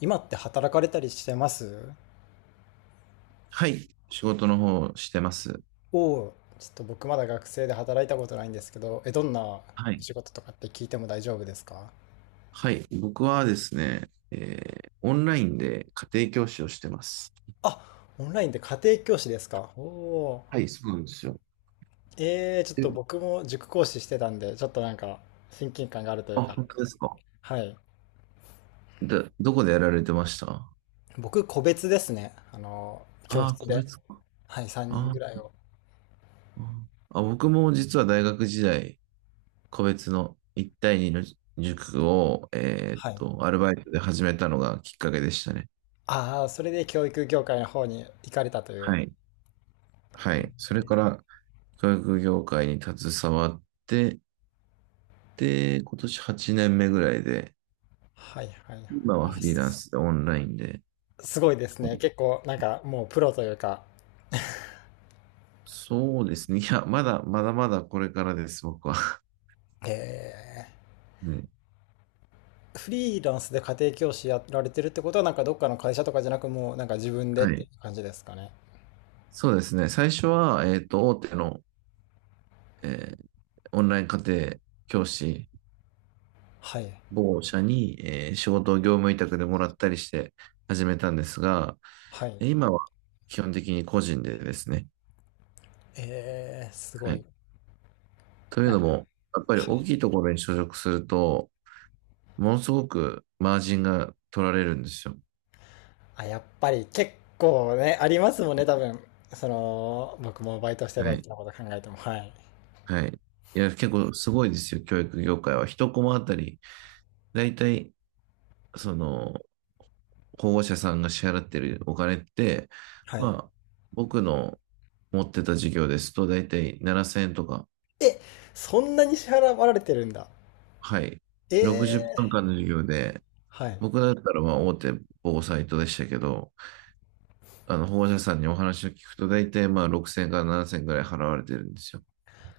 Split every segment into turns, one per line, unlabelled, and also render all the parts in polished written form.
今って働かれたりしてます。
はい。仕事の方をしてます。
をちょっと僕まだ学生で働いたことないんですけど、どんなお
はい。
仕事とかって聞いても大丈夫ですか？
はい。僕はですね、オンラインで家庭教師をしてます。
あ、オンラインで家庭教師ですか。お。お
はい、そうなんですよ。
ー。ちょっと
え
僕も塾講師してたんで、ちょっとなんか親近感があるという
あ、
か。
本当ですか。
はい。
で、どこでやられてました？
僕個別ですね、あの教室
個
で。
別か。
はい、3人ぐ
あ
らい
ー
を。
ああ、僕も実は大学時代、個別の1対2の塾を、
はい。
アルバイトで始めたのがきっかけでしたね。
ああー、それで教育業界の方に行かれたという。
はい。は
え
い。それ
ー
から、教育業界に携わって、で、今年8年目ぐらいで、
はいはいはい。
今は
あ、
フリーランスでオンラインで。
すごいです
は
ね。
い。
結構、なんかもうプロというか、
そうですね。いや、まだまだこれからです、僕は。
え
うん。
フリーランスで家庭教師やられてるってことは、なんかどっかの会社とかじゃなく、もうなんか自分でっ
は
て
い。
感じですかね。
そうですね。最初は、大手の、えーオンライン家庭教師、
はい。
某社に、仕事を業務委託でもらったりして始めたんですが、
はい。
今は基本的に個人でですね。
えー、すご
はい。
い。
という
なん
の
か、
も、やっぱり
は
大
い。
きいところに所属すると、ものすごくマージンが取られるんですよ。
あ、やっぱり結構ね、ありますもんね、多分。その、僕もバイトしてた
はい。
時のこと考えても。はい。
はい。いや、結構すごいですよ、教育業界は。一コマあたり、だいたい、その、保護者さんが支払ってるお金って、
はい。
まあ、僕の持ってた授業ですと、だいたい7000円とか、
え、そんなに支払われてるんだ。
はい。
えー、
60分間の授業で、
はい。
僕だったらまあ大手某サイトでしたけど、あの保護者さんにお話を聞くと、だいたいまあ6000から7000円ぐらい払われてるんですよ。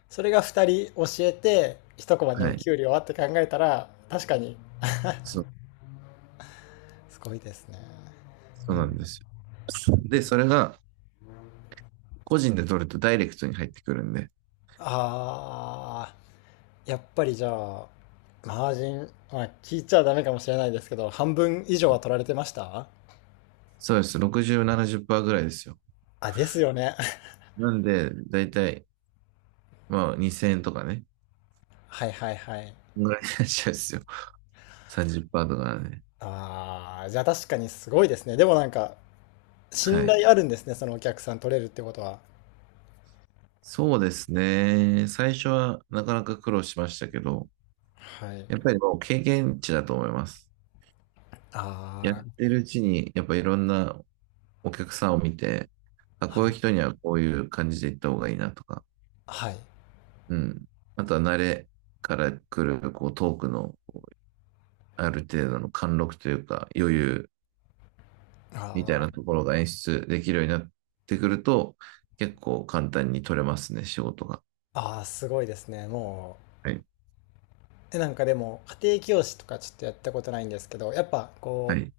それが2人教えて一コマで
は
も
い。
給料はって考えたら確かに
そう、
すごいですね。
そうなんですよ。で、それが、個人で取るとダイレクトに入ってくるんで、
あー、やっぱりじゃあマージン、まあ、聞いちゃダメかもしれないですけど、半分以上は取られてました？
そうです。60、70%ぐらいですよ。
あ、ですよね。
なんで、だいたい、まあ、2000円とかね。
はいはいはい。
ぐらいになっちゃうんですよ。30%とかね。
あー、じゃあ確かにすごいですね。でもなんか信
はい。
頼あるんですね、そのお客さん取れるってことは。
そうですね。最初はなかなか苦労しましたけど、
はい。
やっぱりもう経験値だと思います。やっ
あ
てるうちに、やっぱいろんなお客さんを見て、あ、
あ、
こ
は
ういう
い。
人にはこういう感じで行った方がいいなとか、
はい。
うん。あとは慣れから来る、こう、トークのある程度の貫禄というか余裕
あ
みたい
ー。
なところが演出できるようになってくると、結構簡単に取れますね、仕事が。
ああ、すごいですね、も。
はい。
なんかでも家庭教師とかちょっとやったことないんですけど、やっぱ
は
こう、
い。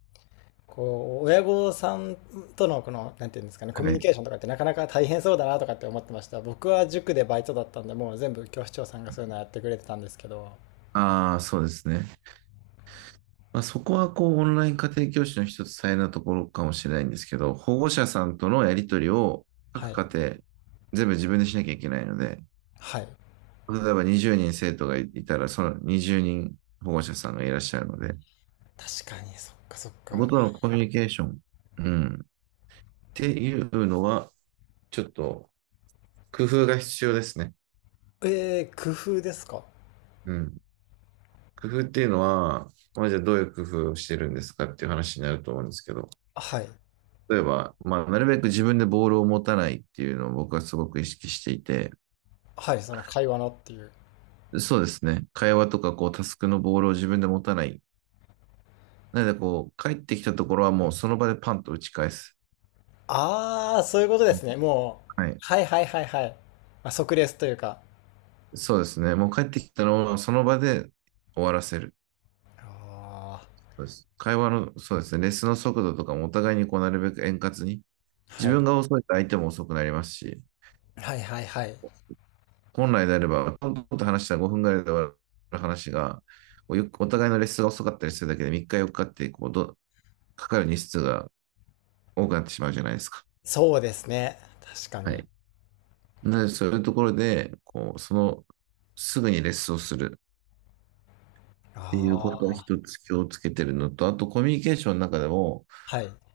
こう親御さんとのこのなんていうんですかね、コミ
は
ュニ
い。
ケーションとかってなかなか大変そうだなとかって思ってました。僕は塾でバイトだったんで、もう全部教師長さんがそういうのやってくれてたんですけど。
ああ、そうですね。まあ、そこはこうオンライン家庭教師の一つ大変なところかもしれないんですけど、保護者さんとのやり取りを
は
各
い。
家庭全部自分でしなきゃいけないので、
はい、
例えば20人生徒がいたら、その20人保護者さんがいらっしゃるので、
確かに。そっかそっ
そこ
か。
とのコミュニケーション、うん、っていうのは、ちょっと工夫が必要ですね。
えー、工夫ですか？
うん。工夫っていうのは、まあ、じゃあどういう工夫をしてるんですかっていう話になると思うんですけど、
はい。
例えば、まあ、なるべく自分でボールを持たないっていうのを僕はすごく意識していて、
はい、その会話のっていう。
そうですね。会話とか、こう、タスクのボールを自分で持たない。なので、こう、帰ってきたところはもうその場でパンと打ち返す。
ああー、そういうことですね、も
はい。
う。はいはいはいはい。まあ、即レスというか。
そうですね。もう帰ってきたのをその場で終わらせる。
あ
そうです。会話の、そうですね。レッスンの速度とかもお互いにこう、なるべく円滑に。
ー、
自
は
分
い
が遅いと相手も遅くなりますし、
はいはいはい。
本来であれば、トントンと話したら分ぐらいで終わる話が、お互いのレッスンが遅かったりするだけで3日4日っかってこうどかかる日数が多くなってしまうじゃないですか。
そうですね。確か
は
に。
い。なので、そういうところで、こう、その、すぐにレッスンをするっていうことは
あ
一つ気をつけてるのと、あとコミュニケーションの中でも、
あ、はい。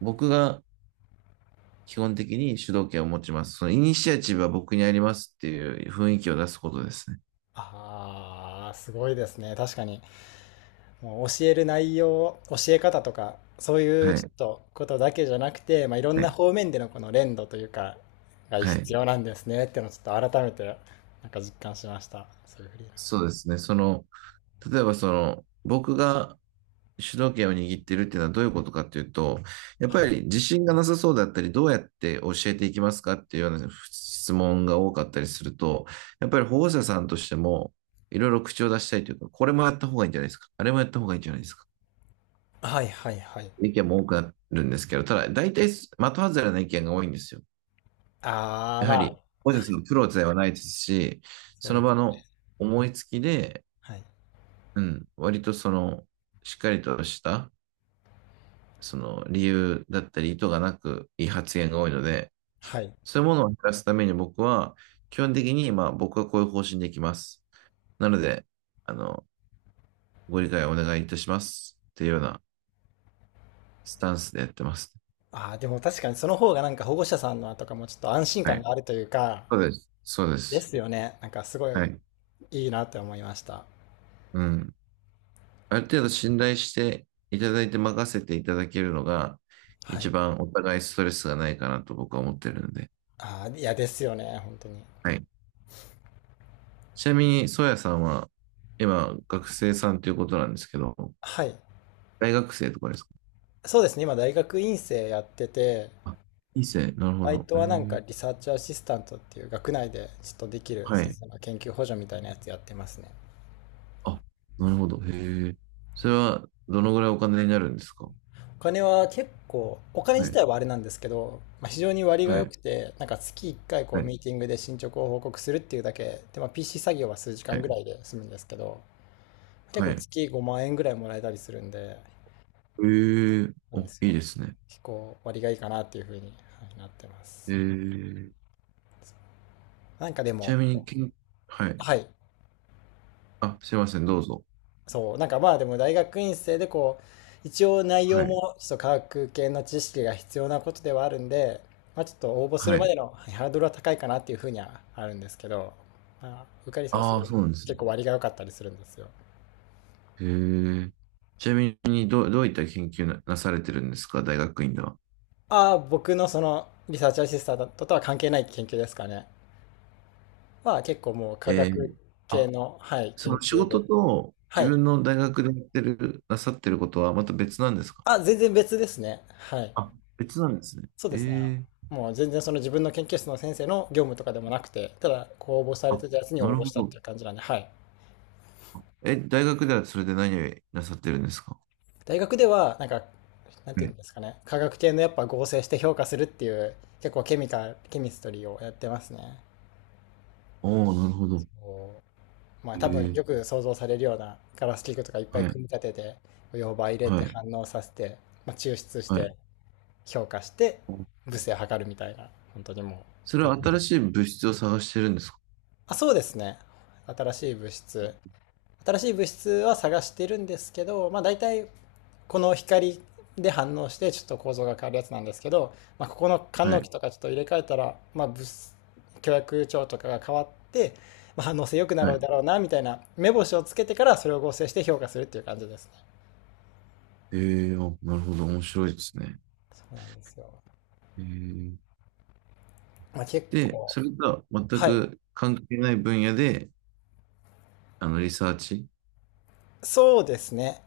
僕が基本的に主導権を持ちます。そのイニシアチブは僕にありますっていう雰囲気を出すことですね。
ああ、すごいですね。確かに。もう教える内容、教え方とか、そういう
は
ちょ
い。
っとことだけじゃなくて、まあ、いろん
は
な
い。
方面でのこの連動というか、が
はい。
必要なんですねっていうのをちょっと改めて、なんか実感しました。そういうフリーランス。
そうですね。その、例えばその、僕が主導権を握ってるっていうのはどういうことかっていうと、やっぱり自信がなさそうだったり、どうやって教えていきますかっていうような質問が多かったりすると、やっぱり保護者さんとしても、いろいろ口を出したいというか、これもやった方がいいんじゃないですか、あれもやった方がいいんじゃないですか、
はいはいはい。
意見も多くなるんですけど、ただ、大体、的外れな意見が多いんですよ。
ああ、
や
ま
はり、
あ、
保護者さんのプロではないですし、
そう
その
です。
場の思いつきで、
はい。
うん、割とその、しっかりとしたその理由だったり意図がなくいい発言が多いので、
はい。
そういうものを減らすために僕は、基本的に、まあ僕はこういう方針でいきます。なので、あの、ご理解お願いいたします。っていうようなスタンスでやってます。
ああ、でも確かにその方がなんか保護者さんのとかもちょっと安心
は
感
い。
があるというか、
そうです。そうで
で
す。
すよね。なんかすごい
はい。
いいなって思いました。
うん。ある程度信頼していただいて任せていただけるのが、
は
一
い。
番お互いストレスがないかなと僕は思ってるので。
ああ、いやですよね、本当に。
はい。ちなみに、ソヤさんは、今、学生さんということなんですけど、
はい。
大学生とかですか？
そうですね、今大学院生やってて、
あ、いいっすね。なるほ
バ
ど。
イト
へ
はなんか
え。
リサーチアシスタントっていう学内でちょっとできる
は
先
い。
生の研究補助みたいなやつやってますね。
あ、なるほど。へえ。それは、どのぐらいお金になるんですか？
お金は結構、お金
は
自
い。
体はあれなんですけど、まあ、非常に割が
は
良
い。
くて、なんか月1回こ
は
う
い。
ミーティングで進捗を報告するっていうだけで、まあ、PC 作業は数時
は
間ぐら
い。
いで済むんですけど、結
は
構
い。
月5万円ぐらいもらえたりするんで、
へえ。
な
お、
んで
い
す
い
よ。
ですね。
結構割がいいかなっていうふうに、はい、なってま
へ
す。
え。
なんかで
ち
も、
なみに、はい。
はい、
あ、すいません。どうぞ。
そう、なんかまあでも大学院生でこう、一応内容
はい。
もちょっと科学系の知識が必要なことではあるんで、まあちょっと応募す
は
るまで
い。
の、はい、ハードルは高いかなっていうふうにはあるんですけど、まあ、受かりさえす
あ
る
あ、
より
そうなんです
結
ね。
構割が良かったりするんですよ。
へえ。ちなみに、どういった研究なされてるんですか大学院では？
ああ、僕のそのリサーチアシスタントとは関係ない研究ですかね。は結構もう科
ええ。
学系
あ
の、はい、
そ
研
の仕
究
事
で。
と
は
自
い。
分の大学でやってる、なさってることはまた別なんですか？
あ、全然別ですね。はい。
あ、別なんですね。
そうですね。あの、
ええ。
もう全然その自分の研究室の先生の業務とかでもなくて、ただ、こう応募され
あ、
てたやつに
な
応
る
募
ほ
したって
ど。
いう感じなんで、はい。
え、大学ではそれで何をなさってるんですか？
大学では、なんか、なん
え
ていう
え、
んですかね、化学系のやっぱ合成して評価するっていう、結構ケミストリーをやってますね。
おおー、なるほど。
こう、まあ多分
え
よ
え。
く想像されるようなガラス器具とかいっぱい
はい、
組み立てて、溶媒入れ
は
て
い、
反応させて、まあ、抽出し
はい。
て、評価して、物性を測るみたいな、本当にもう、っ
それ
ていう
は
感
新
じ。
しい物質を探してるんですか？
あ、そうですね。新しい物質。新しい物質は探してるんですけど、まあ大体この光で反応してちょっと構造が変わるやつなんですけど、まあ、ここの官
は
能器
い、
とかちょっと入れ替えたら、まあ、物質許諾帳とかが変わって、まあ、反応性良くな
は
る
い。
だろうなみたいな目星をつけてからそれを合成して評価するっていう感じですね。
ええ。あ、なるほど。面白いですね。
そうなんですよ。
ええ。
まあ、結
で、
構、
それとは全
はい。
く関係ない分野で、あの、リサーチ
そうですね。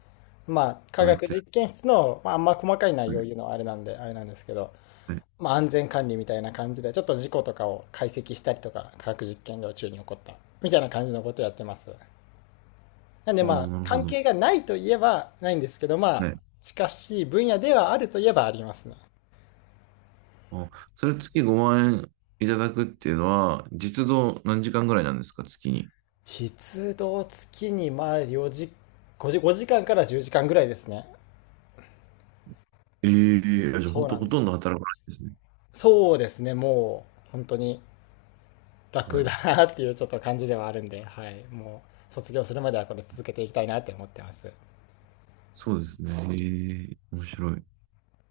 まあ、科
をやっ
学
てる。
実験室の、まあ、あんま細かい内
は
容を
い、
言うのはあれなんで、あれなんですけど、
はい。
まあ、安全管理みたいな感じで、ちょっと事故とかを解析したりとか、科学実験量中に起こった、みたいな感じのことをやってます。なんで
お
ま
お、
あ、
なるほ
関
ど。
係がないといえばないんですけど、ま
は
あ、
い。
近しい分野ではあるといえばありますね。
あ、それ月5万円いただくっていうのは、実働何時間ぐらいなんですか、月に？
実働月にまあ4時、5時、5時間から10時間ぐらいですね。
ええ。じゃあ
そ
本
うな
当
ん
ほ
で
とん
す。
ど働かないですね。
そうですね、もう、本当に
は
楽だ
い。
なっていうちょっと感じではあるんで、はい、もう、卒業するまではこれ続けていきたいなって思ってます。
そうですね。ええ、面白い。